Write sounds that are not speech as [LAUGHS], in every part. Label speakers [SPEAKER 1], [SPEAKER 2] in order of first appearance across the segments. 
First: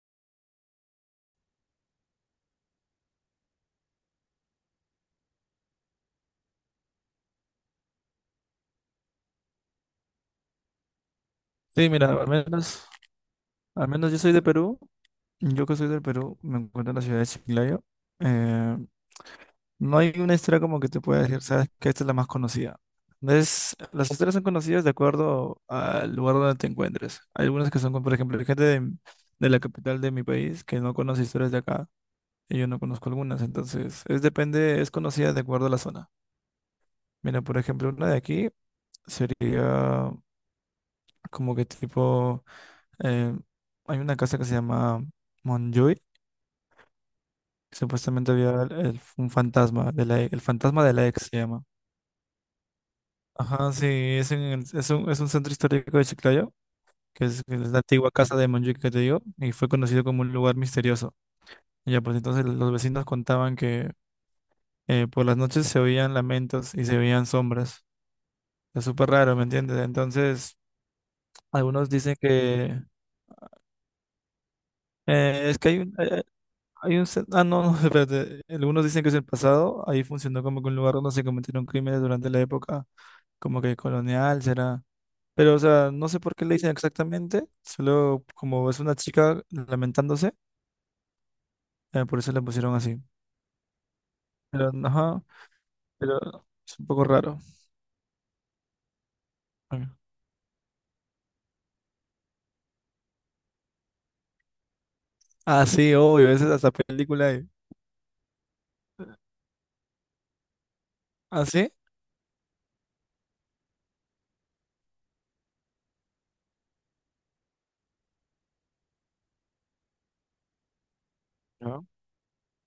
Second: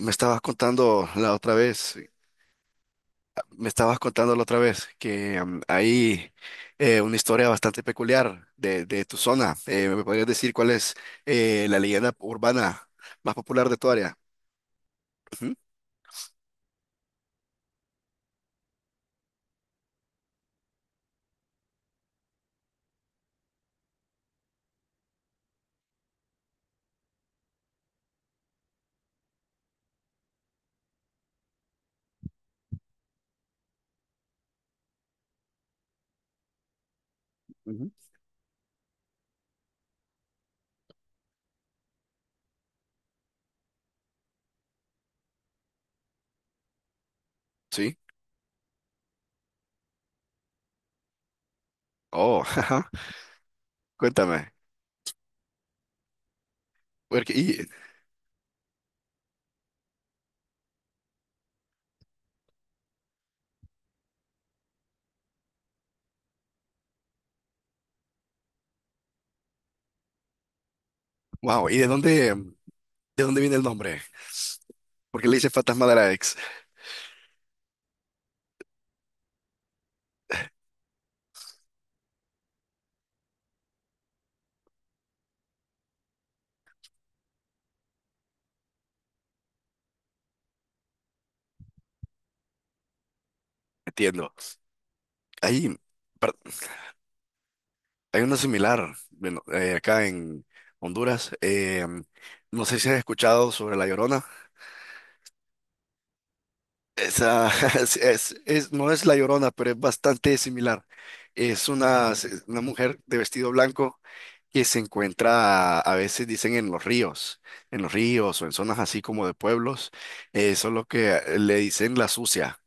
[SPEAKER 1] Me estabas contando la otra vez, me estabas contando la otra vez que hay una historia bastante peculiar de tu zona. ¿Me podrías decir cuál es la
[SPEAKER 2] Sí, mira,
[SPEAKER 1] leyenda
[SPEAKER 2] al menos,
[SPEAKER 1] urbana más popular de
[SPEAKER 2] al
[SPEAKER 1] tu
[SPEAKER 2] menos
[SPEAKER 1] área?
[SPEAKER 2] yo soy de Perú.
[SPEAKER 1] Ujú.
[SPEAKER 2] Yo que soy del Perú, me encuentro en la ciudad de Chiclayo. Eh, no hay una historia como que te pueda decir, sabes que esta es la más conocida. No es, las historias son conocidas de acuerdo al lugar donde te encuentres. Hay algunas que son, como, por ejemplo, hay gente de la capital de mi país que no conoce historias de acá y yo no conozco algunas. Entonces, es depende, es conocida de acuerdo a la zona. Mira, por ejemplo,
[SPEAKER 1] Ujú.
[SPEAKER 2] una de aquí sería como que tipo. eh, Hay una casa que se llama Montjuïc.
[SPEAKER 1] Sí.
[SPEAKER 2] Supuestamente había un fantasma de la, e- el fantasma de la ex se llama.
[SPEAKER 1] Oh, [LAUGHS] ajá.
[SPEAKER 2] Ajá, sí, es,
[SPEAKER 1] Cuéntame.
[SPEAKER 2] es un centro histórico de Chiclayo, que
[SPEAKER 1] Porque-
[SPEAKER 2] es, que
[SPEAKER 1] y,
[SPEAKER 2] es la antigua casa de Montjuïc que te digo, y fue conocido como un lugar misterioso. Ya, pues entonces los vecinos contaban que por las noches se oían lamentos y se veían sombras. Es súper raro, ¿me entiendes? Entonces,
[SPEAKER 1] wow, ¿y
[SPEAKER 2] algunos dicen que
[SPEAKER 1] de dónde viene el nombre? ¿Por qué le dice
[SPEAKER 2] es que hay
[SPEAKER 1] fantasma de
[SPEAKER 2] un,
[SPEAKER 1] la ex?
[SPEAKER 2] Ah, no, no, [LAUGHS] espérate. Algunos dicen que es el pasado. Ahí funcionó como que un lugar donde se cometieron crímenes durante la época, como que colonial, será. Pero, o sea, no sé por qué le dicen exactamente. Solo como es una chica lamentándose, por eso le pusieron así.
[SPEAKER 1] Entiendo.
[SPEAKER 2] Pero, ajá,
[SPEAKER 1] Ahí
[SPEAKER 2] pero
[SPEAKER 1] per-
[SPEAKER 2] es un poco raro.
[SPEAKER 1] Hay una similar, bueno,
[SPEAKER 2] Ok.
[SPEAKER 1] acá en Honduras. No sé si has escuchado sobre La Llorona.
[SPEAKER 2] Ah, sí, obvio, esa es hasta película
[SPEAKER 1] Esa,
[SPEAKER 2] hay.
[SPEAKER 1] [LAUGHS] no es La Llorona, pero es bastante similar.
[SPEAKER 2] ¿Ah,
[SPEAKER 1] Es
[SPEAKER 2] sí?
[SPEAKER 1] una mujer de vestido blanco que se encuentra, a veces dicen, en los ríos o en zonas así como de pueblos. Eso es lo que le
[SPEAKER 2] ¿No?
[SPEAKER 1] dicen la sucia.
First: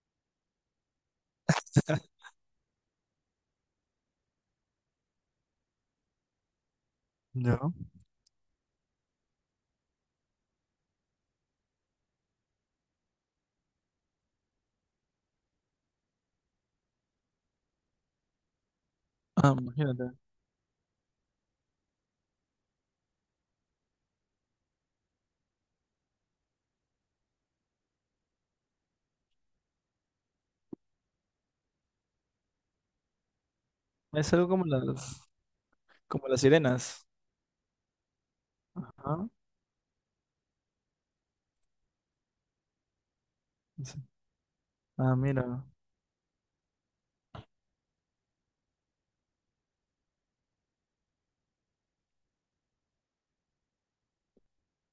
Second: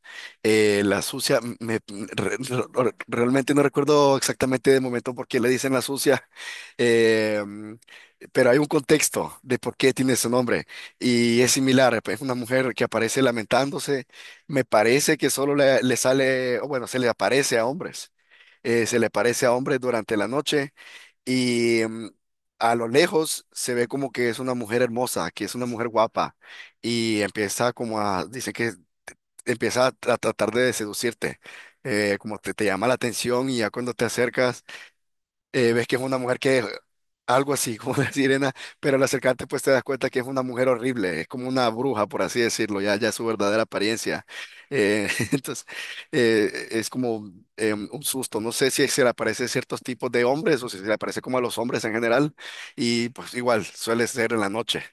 [SPEAKER 1] La sucia,
[SPEAKER 2] [LAUGHS]
[SPEAKER 1] realmente no recuerdo exactamente de momento por qué le dicen la sucia, eh, mm,
[SPEAKER 2] No.
[SPEAKER 1] pero hay un contexto de por qué tiene ese nombre y es similar. Es una mujer que aparece lamentándose, me parece que solo le sale, o bueno, se le aparece a hombres. Se le aparece a
[SPEAKER 2] Ah,
[SPEAKER 1] hombres
[SPEAKER 2] imagínate.
[SPEAKER 1] durante la noche y a lo lejos se ve como que es una mujer hermosa, que es una mujer guapa y empieza como a, dice que empieza a, tratar de seducirte, como te llama la atención, y ya cuando te
[SPEAKER 2] Es algo
[SPEAKER 1] acercas
[SPEAKER 2] como las,
[SPEAKER 1] ves que es una
[SPEAKER 2] como
[SPEAKER 1] mujer
[SPEAKER 2] las
[SPEAKER 1] que es
[SPEAKER 2] sirenas.
[SPEAKER 1] algo así [LAUGHS] como una sirena, pero al
[SPEAKER 2] Ajá.
[SPEAKER 1] acercarte pues te das cuenta que es una mujer horrible, es como una bruja, por así decirlo, ya es su verdadera
[SPEAKER 2] Sí.
[SPEAKER 1] apariencia.
[SPEAKER 2] Ah,
[SPEAKER 1] [LAUGHS]
[SPEAKER 2] mira.
[SPEAKER 1] Entonces, es como un susto, no sé si se le aparece a ciertos tipos de hombres o si se le aparece como a los hombres en general, y pues igual suele ser en la noche,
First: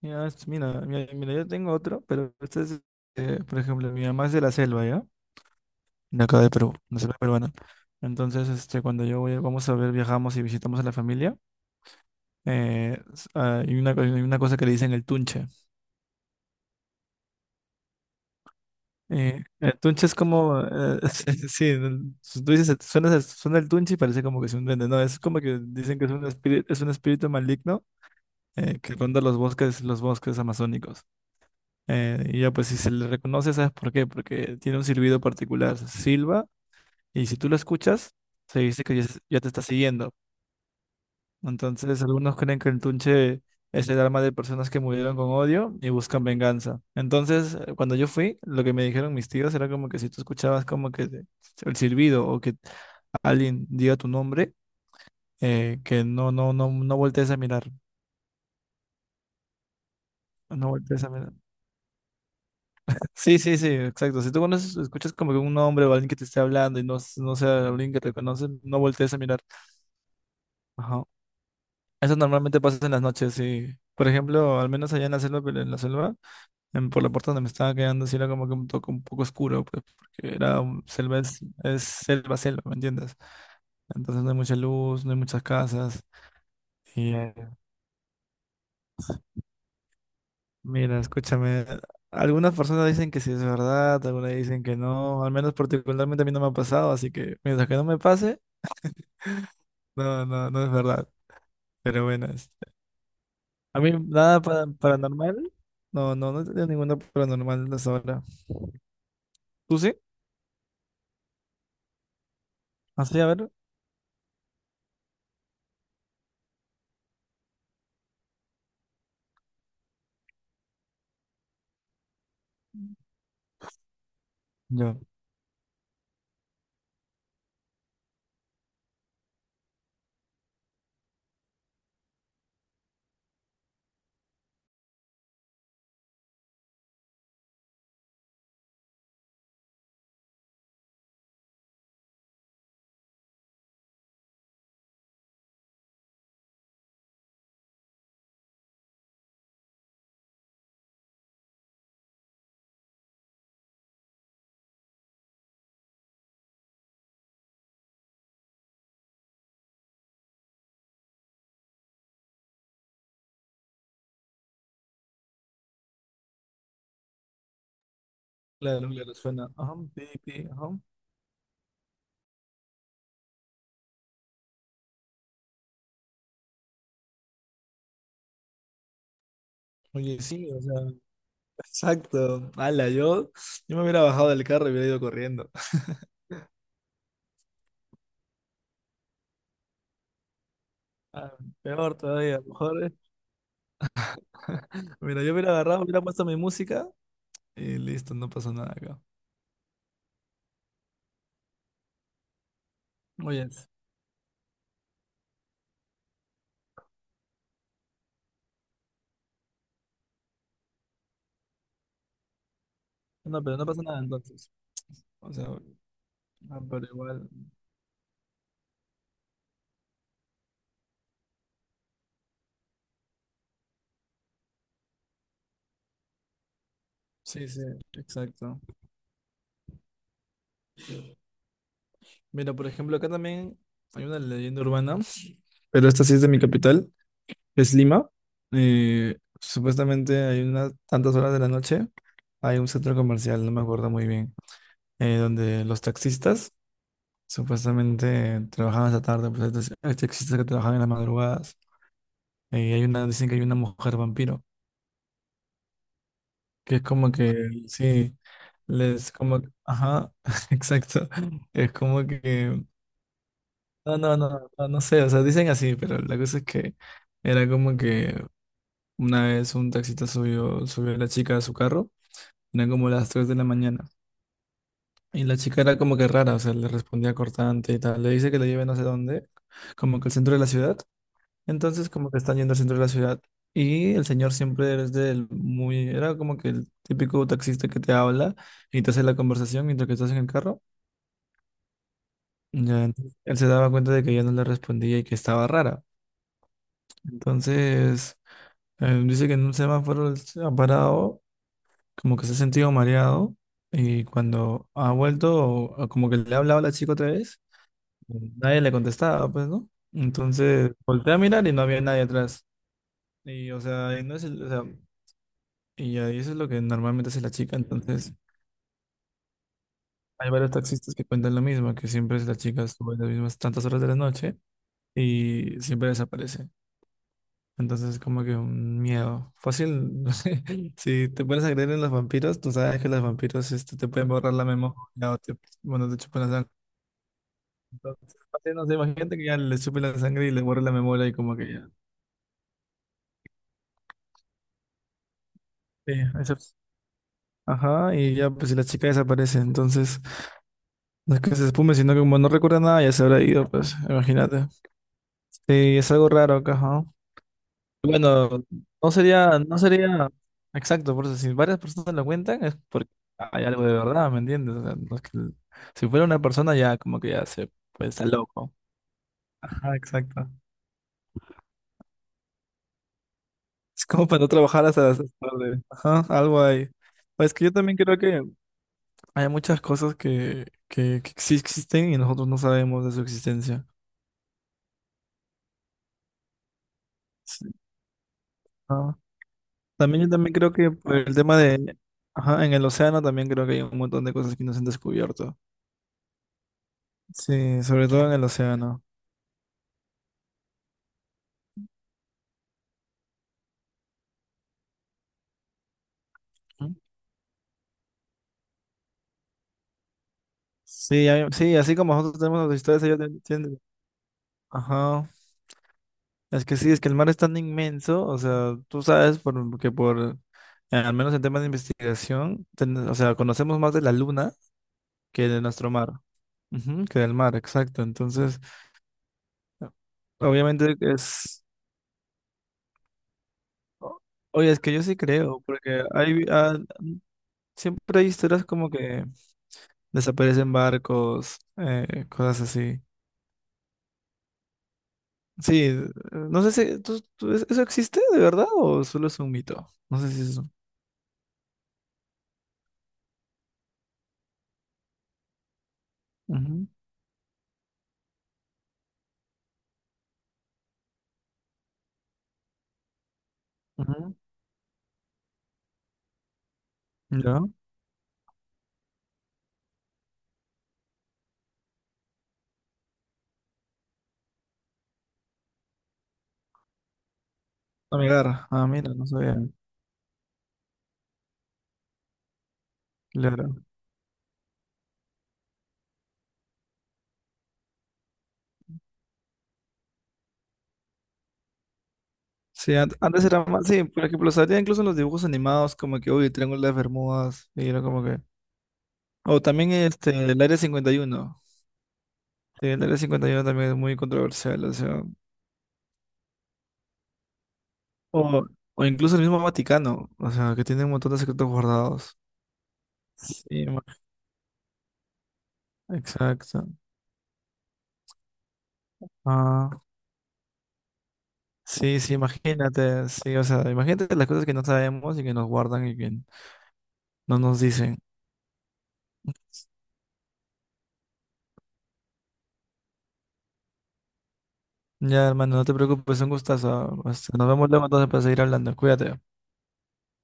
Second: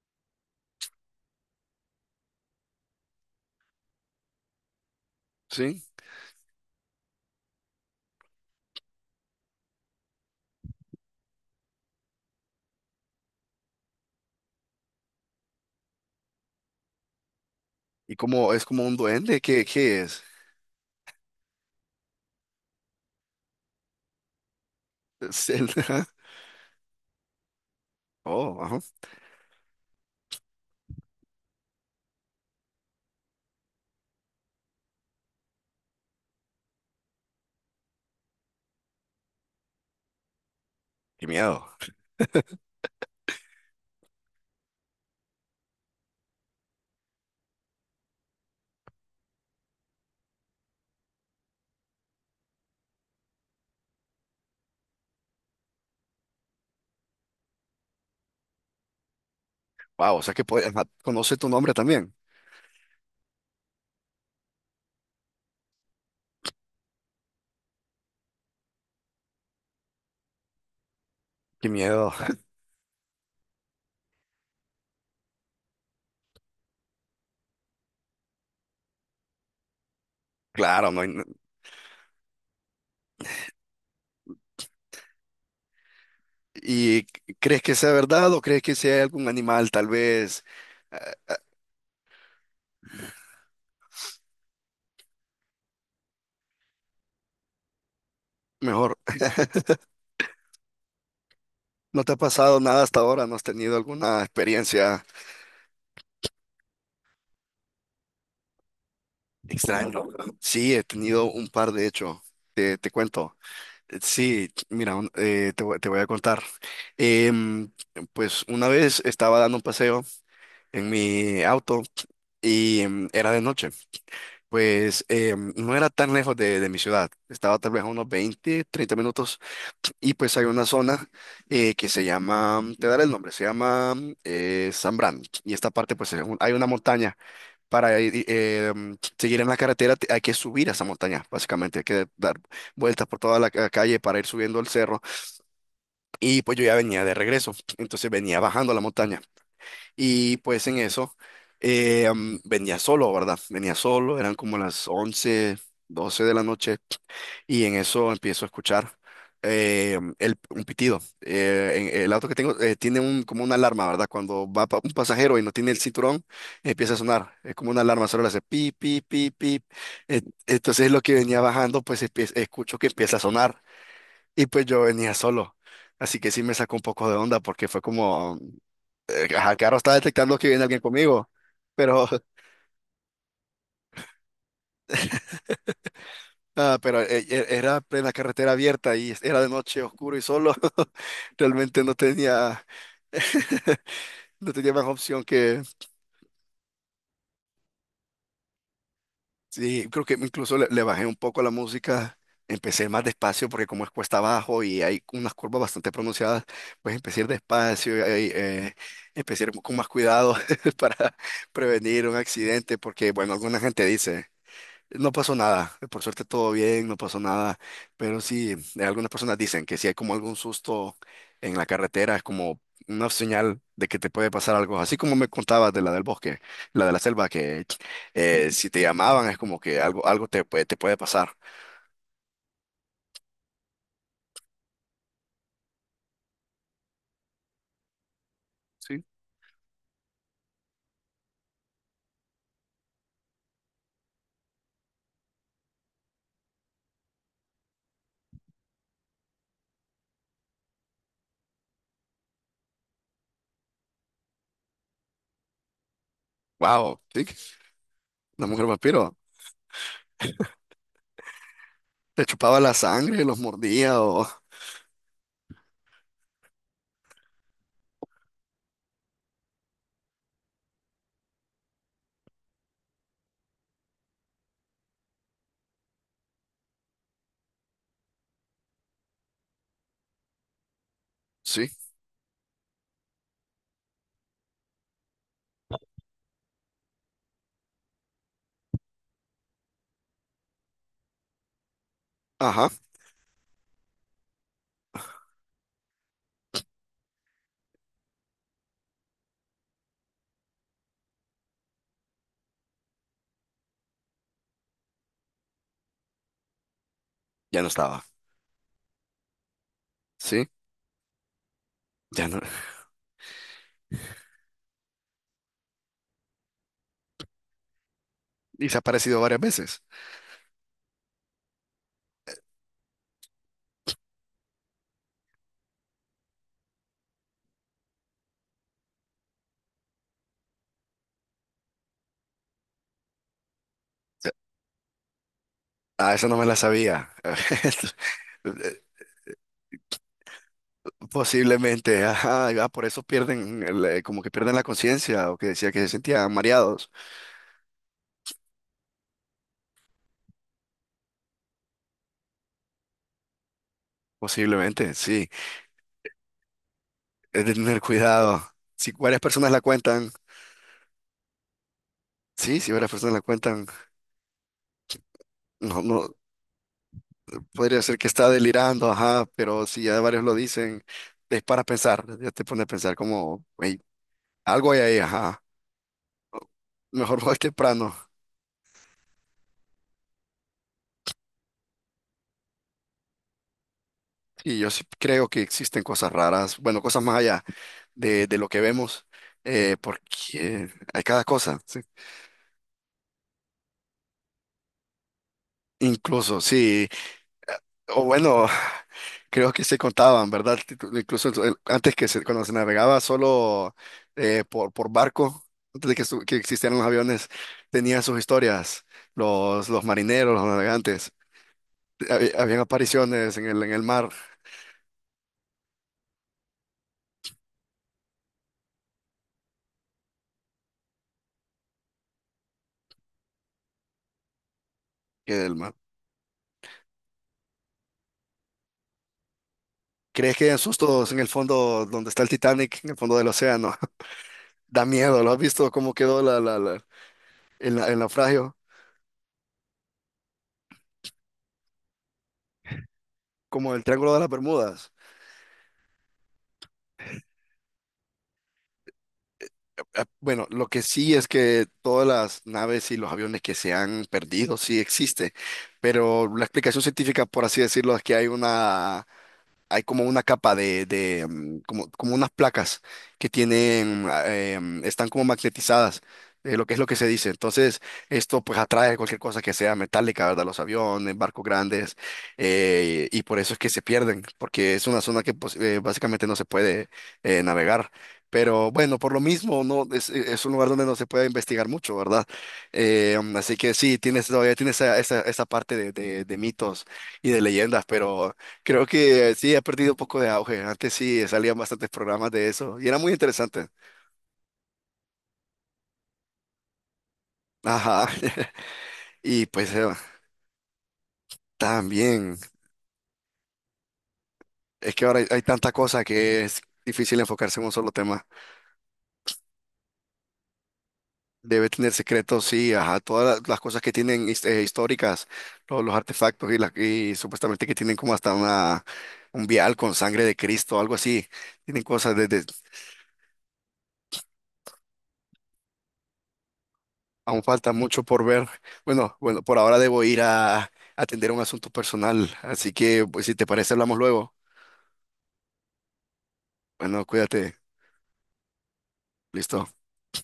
[SPEAKER 2] Ya, mira, mira, mira, yo tengo otro, pero este es, por ejemplo, mi mamá es de la selva, ¿ya?
[SPEAKER 1] ¿sí?
[SPEAKER 2] De acá de Perú, la selva peruana. Entonces, este, cuando yo voy, vamos a ver, viajamos y visitamos a la familia, hay una cosa que le dicen el tunche.
[SPEAKER 1] ¿Y como es como un duende, qué,
[SPEAKER 2] El
[SPEAKER 1] qué
[SPEAKER 2] tunche es
[SPEAKER 1] es?
[SPEAKER 2] como, [LAUGHS] sí, sí, tú dices, suena el tunche y parece como que es un duende, no, es como
[SPEAKER 1] Es
[SPEAKER 2] que
[SPEAKER 1] el-
[SPEAKER 2] dicen que es
[SPEAKER 1] [LAUGHS]
[SPEAKER 2] un espíritu, es un espíritu maligno,
[SPEAKER 1] Oh, ajá,
[SPEAKER 2] que ronda los bosques amazónicos. Y ya pues si se le reconoce, ¿sabes por qué? Porque tiene un silbido particular, silba, y si tú lo escuchas, se dice que ya, ya te está siguiendo.
[SPEAKER 1] qué miedo.
[SPEAKER 2] Entonces algunos creen que el tunche es el alma de personas que murieron con odio y buscan venganza. Entonces, cuando yo fui, lo que me dijeron mis tíos era como que si tú escuchabas como que el silbido o que alguien diga tu nombre, que no, no, no, no voltees a mirar,
[SPEAKER 1] Wow, o sea que puede-
[SPEAKER 2] no
[SPEAKER 1] ajá,
[SPEAKER 2] voltees a mirar.
[SPEAKER 1] conoce tu nombre también.
[SPEAKER 2] Sí, sí, sí, exacto. Si tú conoces, escuchas como que un hombre o alguien que te esté hablando y no, no sea alguien que te conoce, no voltees a mirar. Ajá.
[SPEAKER 1] Qué miedo.
[SPEAKER 2] Eso
[SPEAKER 1] [LAUGHS]
[SPEAKER 2] normalmente pasa en las noches, y por ejemplo, al menos allá en la selva, pero en la selva, por la puerta donde me estaba quedando, sí era como que un toque un poco oscuro, pues, porque era
[SPEAKER 1] Claro, no, hay-
[SPEAKER 2] selva, es selva, selva, ¿me entiendes? Entonces no hay mucha luz, no hay muchas casas.
[SPEAKER 1] ¿Y
[SPEAKER 2] Y
[SPEAKER 1] crees que sea verdad o crees que sea algún animal? Tal vez, eh,
[SPEAKER 2] mira, escúchame, algunas personas dicen que sí es verdad, algunas dicen que no, al menos particularmente a mí no me ha pasado, así que mientras que no me pase...
[SPEAKER 1] mejor,
[SPEAKER 2] No, no, no es verdad.
[SPEAKER 1] ¿no
[SPEAKER 2] Pero
[SPEAKER 1] te ha
[SPEAKER 2] bueno,
[SPEAKER 1] pasado
[SPEAKER 2] este,
[SPEAKER 1] nada hasta ahora? ¿No has tenido
[SPEAKER 2] a mí
[SPEAKER 1] alguna
[SPEAKER 2] nada
[SPEAKER 1] experiencia
[SPEAKER 2] paranormal. No, no, no he tenido ninguna paranormal hasta ahora. ¿Tú
[SPEAKER 1] extraña?
[SPEAKER 2] sí?
[SPEAKER 1] [CLEARS THROAT] Sí, he tenido un par, de hecho. Te
[SPEAKER 2] Así, a
[SPEAKER 1] cuento.
[SPEAKER 2] ver.
[SPEAKER 1] Sí, mira, te voy a contar. Em, pues una vez estaba dando un paseo en mi auto y era de noche.
[SPEAKER 2] Yo.
[SPEAKER 1] Pues no era tan lejos de mi ciudad. Estaba tal vez a unos 20, 30 minutos. Y pues hay una zona que se llama, te daré el nombre, se llama Zambrano. Y esta parte, pues es un- hay una montaña. Para seguir en la carretera hay que subir a esa montaña, básicamente. Hay que dar vueltas por toda la calle para ir subiendo el cerro. Y pues yo ya venía de regreso, entonces venía bajando la montaña. Y pues en eso venía solo, ¿verdad? Venía solo, eran como las 11, 12 de la noche. Y en eso empiezo a escuchar un pitido. El auto que tengo tiene un, como una alarma, ¿verdad? Cuando va un pasajero y no tiene el cinturón, empieza a sonar. Es como una alarma, solo le hace pip,
[SPEAKER 2] Claro,
[SPEAKER 1] pip,
[SPEAKER 2] claro,
[SPEAKER 1] pip,
[SPEAKER 2] suena.
[SPEAKER 1] pip.
[SPEAKER 2] Ajá, pi,
[SPEAKER 1] Eh,
[SPEAKER 2] pi, ajá.
[SPEAKER 1] entonces lo que venía bajando, pues escucho que empieza a sonar. Y pues yo venía solo. Así que sí me sacó un poco de onda porque fue como, ajá, claro, estaba
[SPEAKER 2] Oye,
[SPEAKER 1] detectando que
[SPEAKER 2] sí, o
[SPEAKER 1] viene
[SPEAKER 2] sea,
[SPEAKER 1] alguien conmigo,
[SPEAKER 2] [LAUGHS]
[SPEAKER 1] pero
[SPEAKER 2] exacto. Ala, yo me hubiera bajado del carro y hubiera ido corriendo. [LAUGHS]
[SPEAKER 1] Ah, pero era plena carretera abierta y era de noche oscuro y solo. [LAUGHS]
[SPEAKER 2] Ah,
[SPEAKER 1] Realmente no
[SPEAKER 2] peor todavía,
[SPEAKER 1] tenía,
[SPEAKER 2] mejor.
[SPEAKER 1] [LAUGHS] no tenía más
[SPEAKER 2] [LAUGHS] Mira,
[SPEAKER 1] opción
[SPEAKER 2] yo hubiera
[SPEAKER 1] que,
[SPEAKER 2] agarrado, hubiera puesto mi música y listo, no pasó nada acá.
[SPEAKER 1] sí, creo que incluso le bajé un poco a la música. Empecé más despacio
[SPEAKER 2] Oye,
[SPEAKER 1] porque como es cuesta abajo y hay unas curvas bastante pronunciadas, pues empecé a ir despacio, y, empecé a ir con más cuidado [LAUGHS] para prevenir un accidente porque, bueno,
[SPEAKER 2] no, pero
[SPEAKER 1] alguna
[SPEAKER 2] no pasa
[SPEAKER 1] gente
[SPEAKER 2] nada
[SPEAKER 1] dice...
[SPEAKER 2] entonces.
[SPEAKER 1] No
[SPEAKER 2] O
[SPEAKER 1] pasó
[SPEAKER 2] sea,
[SPEAKER 1] nada, por suerte todo
[SPEAKER 2] pero
[SPEAKER 1] bien, no pasó
[SPEAKER 2] igual.
[SPEAKER 1] nada, pero sí, algunas personas dicen que si hay como algún susto en la carretera, es como una señal de que te puede pasar algo, así como me contabas de la del bosque, la de la selva,
[SPEAKER 2] Sí, sí,
[SPEAKER 1] que
[SPEAKER 2] exacto.
[SPEAKER 1] si te llamaban es como que algo, algo te puede pasar.
[SPEAKER 2] Mira, por ejemplo, acá también hay una leyenda urbana, pero esta sí es de mi capital, es Lima.
[SPEAKER 1] Sí.
[SPEAKER 2] Supuestamente hay unas tantas horas de la noche, hay un centro comercial, no me acuerdo muy bien, donde los taxistas supuestamente trabajaban hasta tarde, pues hay hay taxistas que trabajan en las madrugadas. Dicen que hay una mujer vampiro, que es
[SPEAKER 1] Wow,
[SPEAKER 2] como
[SPEAKER 1] sí,
[SPEAKER 2] que, sí,
[SPEAKER 1] la mujer
[SPEAKER 2] les
[SPEAKER 1] vampiro,
[SPEAKER 2] como, ajá, [LAUGHS] exacto, es como
[SPEAKER 1] te chupaba
[SPEAKER 2] que
[SPEAKER 1] la sangre, los
[SPEAKER 2] no,
[SPEAKER 1] mordía
[SPEAKER 2] no,
[SPEAKER 1] o...
[SPEAKER 2] no, no, no sé, o sea, dicen así, pero la cosa es que era como que una vez un taxista subió, a la chica a su carro, eran como las 3 de la mañana, y la chica era como que rara, o sea, le respondía cortante y tal, le dice que la lleve no sé dónde, como que al centro de la ciudad,
[SPEAKER 1] Sí,
[SPEAKER 2] entonces como que están yendo al centro de la ciudad, y el señor siempre es del muy, era como que el típico taxista que te habla y te hace la conversación mientras que estás en el carro,
[SPEAKER 1] ajá,
[SPEAKER 2] ya, entonces, él se daba cuenta de que ella no le respondía y que estaba rara, entonces... Dice que en un semáforo él se ha parado, como que se ha sentido mareado, y cuando ha vuelto, o como que le ha hablado a la chica otra vez,
[SPEAKER 1] ya no estaba,
[SPEAKER 2] nadie le contestaba, pues, ¿no?
[SPEAKER 1] sí,
[SPEAKER 2] Entonces volteé a mirar y no había nadie
[SPEAKER 1] ya no.
[SPEAKER 2] atrás.
[SPEAKER 1] [LAUGHS]
[SPEAKER 2] Y, o sea, y no es o sea, y ahí eso es lo que normalmente hace la chica. Entonces,
[SPEAKER 1] Y se ha aparecido varias veces.
[SPEAKER 2] hay varios taxistas que cuentan lo mismo, que siempre es la chica sube las mismas tantas horas de la noche y siempre desaparece. Entonces es como que un miedo. Fácil, [LAUGHS] no sé, si te pones a creer en los vampiros, tú sabes que los vampiros este, te pueden borrar la memoria o te, bueno, te
[SPEAKER 1] Ah,
[SPEAKER 2] chupan
[SPEAKER 1] eso
[SPEAKER 2] la
[SPEAKER 1] no me
[SPEAKER 2] sangre.
[SPEAKER 1] la sabía.
[SPEAKER 2] Entonces, fácil, no sé,
[SPEAKER 1] [LAUGHS]
[SPEAKER 2] imagínate que ya le chupen la sangre y le borren la memoria y como que ya.
[SPEAKER 1] Posiblemente, ajá, ah, por eso pierden, como que pierden la conciencia o que decía que se
[SPEAKER 2] Sí,
[SPEAKER 1] sentían
[SPEAKER 2] eso.
[SPEAKER 1] mareados.
[SPEAKER 2] Ajá, y ya pues si la chica desaparece, entonces no es que se espume, sino que como no recuerda nada, ya se habrá ido, pues, imagínate.
[SPEAKER 1] Posiblemente, sí,
[SPEAKER 2] Sí, es algo raro acá, ajá.
[SPEAKER 1] es de tener cuidado.
[SPEAKER 2] Bueno, no
[SPEAKER 1] Si varias
[SPEAKER 2] sería,
[SPEAKER 1] personas
[SPEAKER 2] no
[SPEAKER 1] la
[SPEAKER 2] sería
[SPEAKER 1] cuentan,
[SPEAKER 2] exacto, por eso si varias personas lo cuentan es
[SPEAKER 1] sí, si varias
[SPEAKER 2] porque
[SPEAKER 1] personas la
[SPEAKER 2] hay algo
[SPEAKER 1] cuentan,
[SPEAKER 2] de verdad, ¿me entiendes? O sea, no es
[SPEAKER 1] no,
[SPEAKER 2] si fuera
[SPEAKER 1] no,
[SPEAKER 2] una persona ya como que ya se
[SPEAKER 1] podría
[SPEAKER 2] pues
[SPEAKER 1] ser
[SPEAKER 2] está
[SPEAKER 1] que está
[SPEAKER 2] loco.
[SPEAKER 1] delirando, ajá, pero
[SPEAKER 2] Ajá,
[SPEAKER 1] si ya varios
[SPEAKER 2] exacto.
[SPEAKER 1] lo dicen, es para pensar, ya te pone a pensar como, "Ey,
[SPEAKER 2] Es como para no trabajar
[SPEAKER 1] algo hay
[SPEAKER 2] hasta las
[SPEAKER 1] ahí",
[SPEAKER 2] 6
[SPEAKER 1] ajá,
[SPEAKER 2] tarde. Ajá, algo ahí.
[SPEAKER 1] mejor [LAUGHS]
[SPEAKER 2] Pues
[SPEAKER 1] voy
[SPEAKER 2] que yo también
[SPEAKER 1] temprano.
[SPEAKER 2] creo que hay muchas cosas que sí existen y nosotros no sabemos de su existencia.
[SPEAKER 1] Y yo sí creo que existen cosas raras, bueno, cosas más allá
[SPEAKER 2] Sí.
[SPEAKER 1] de lo que
[SPEAKER 2] Ajá.
[SPEAKER 1] vemos,
[SPEAKER 2] También yo también creo
[SPEAKER 1] porque
[SPEAKER 2] que por
[SPEAKER 1] hay
[SPEAKER 2] el
[SPEAKER 1] cada
[SPEAKER 2] tema
[SPEAKER 1] cosa.
[SPEAKER 2] de,
[SPEAKER 1] Sí.
[SPEAKER 2] ajá, en el océano también creo que hay un montón de cosas que no se han descubierto.
[SPEAKER 1] Incluso, sí,
[SPEAKER 2] Sí, sobre
[SPEAKER 1] o
[SPEAKER 2] todo en el
[SPEAKER 1] bueno,
[SPEAKER 2] océano.
[SPEAKER 1] [SIGHS] creo que se contaban, ¿verdad? Incluso en antes que se- cuando se navegaba solo por barco, antes de que, que
[SPEAKER 2] Ujú.
[SPEAKER 1] existieran los aviones, tenían sus historias, los marineros, los
[SPEAKER 2] Sí,
[SPEAKER 1] navegantes,
[SPEAKER 2] sí, así como nosotros tenemos las
[SPEAKER 1] Habían
[SPEAKER 2] historias, ellos también
[SPEAKER 1] apariciones
[SPEAKER 2] tienen.
[SPEAKER 1] en el mar,
[SPEAKER 2] Ajá. Es que sí, es que el mar es tan inmenso, o sea, tú sabes por, que por, al menos en temas de investigación, o sea, conocemos más de la luna que
[SPEAKER 1] que
[SPEAKER 2] de
[SPEAKER 1] del
[SPEAKER 2] nuestro
[SPEAKER 1] mar.
[SPEAKER 2] mar. Ujú, que del mar, exacto. Entonces,
[SPEAKER 1] ¿Crees que hay
[SPEAKER 2] obviamente
[SPEAKER 1] sustos en el
[SPEAKER 2] es,
[SPEAKER 1] fondo donde está el Titanic, en el fondo del océano?
[SPEAKER 2] o- oye,
[SPEAKER 1] [LAUGHS]
[SPEAKER 2] es que yo
[SPEAKER 1] Da
[SPEAKER 2] sí
[SPEAKER 1] miedo, ¿lo has
[SPEAKER 2] creo,
[SPEAKER 1] visto
[SPEAKER 2] porque
[SPEAKER 1] cómo quedó la- el
[SPEAKER 2] siempre hay historias
[SPEAKER 1] naufragio?
[SPEAKER 2] como que desaparecen barcos, cosas así.
[SPEAKER 1] Como el Triángulo de las Bermudas.
[SPEAKER 2] Sí, no sé si eso existe de verdad o solo es un mito. No
[SPEAKER 1] Ah,
[SPEAKER 2] sé si es
[SPEAKER 1] bueno,
[SPEAKER 2] eso.
[SPEAKER 1] lo que sí es que todas las naves y los aviones que se han perdido sí existe, pero la
[SPEAKER 2] Ujú,
[SPEAKER 1] explicación científica, por así decirlo, es que hay una hay como una capa de, como, como unas placas que tienen,
[SPEAKER 2] ujú,
[SPEAKER 1] están como magnetizadas, lo que es lo que se dice.
[SPEAKER 2] ya.
[SPEAKER 1] Entonces, esto pues atrae cualquier cosa que sea metálica, ¿verdad? Los aviones, barcos grandes, y por eso es que se pierden, porque es una zona que pues, básicamente no se puede navegar.
[SPEAKER 2] Amigar, ah,
[SPEAKER 1] Pero
[SPEAKER 2] mira,
[SPEAKER 1] bueno,
[SPEAKER 2] no
[SPEAKER 1] por lo
[SPEAKER 2] sabía.
[SPEAKER 1] mismo, no es, es un lugar donde no se puede investigar mucho, ¿verdad? Así
[SPEAKER 2] Claro.
[SPEAKER 1] que sí, tienes todavía tienes esa parte de, de mitos y de leyendas, pero creo que sí, ha perdido un poco de auge. Antes sí salían bastantes programas de
[SPEAKER 2] Sí,
[SPEAKER 1] eso y era muy
[SPEAKER 2] antes era más,
[SPEAKER 1] interesante.
[SPEAKER 2] sí, por ejemplo, salía incluso en los dibujos animados como que, uy, Triángulo de las Bermudas, y era como
[SPEAKER 1] Ajá.
[SPEAKER 2] que...
[SPEAKER 1] [LAUGHS]
[SPEAKER 2] O
[SPEAKER 1] Y
[SPEAKER 2] también
[SPEAKER 1] pues
[SPEAKER 2] este, el Área 51.
[SPEAKER 1] también,
[SPEAKER 2] Sí, el Área 51 también es muy controversial, o
[SPEAKER 1] es
[SPEAKER 2] sea...
[SPEAKER 1] que ahora hay, hay tanta cosa que es difícil enfocarse en un solo tema.
[SPEAKER 2] O, o incluso el mismo Vaticano, o sea, que tiene un montón de secretos
[SPEAKER 1] Debe tener
[SPEAKER 2] guardados.
[SPEAKER 1] secretos, sí, ajá, todas las
[SPEAKER 2] Sí,
[SPEAKER 1] cosas que tienen históricas, todos los artefactos y,
[SPEAKER 2] exacto.
[SPEAKER 1] las y supuestamente que tienen como hasta una, un
[SPEAKER 2] Ah.
[SPEAKER 1] vial con sangre de Cristo, algo así. Tienen
[SPEAKER 2] Sí, sí,
[SPEAKER 1] cosas desde
[SPEAKER 2] imagínate, sí, o sea, imagínate las cosas que no sabemos y que nos guardan y que no
[SPEAKER 1] Aún
[SPEAKER 2] nos
[SPEAKER 1] falta
[SPEAKER 2] dicen.
[SPEAKER 1] mucho por ver. Bueno, bueno, por ahora debo ir a atender un asunto personal, así que pues si te parece hablamos luego.
[SPEAKER 2] Ya, hermano, no te preocupes, un gustazo.
[SPEAKER 1] Bueno,
[SPEAKER 2] Nos
[SPEAKER 1] cuídate.
[SPEAKER 2] vemos luego entonces para seguir hablando. Cuídate.
[SPEAKER 1] Listo.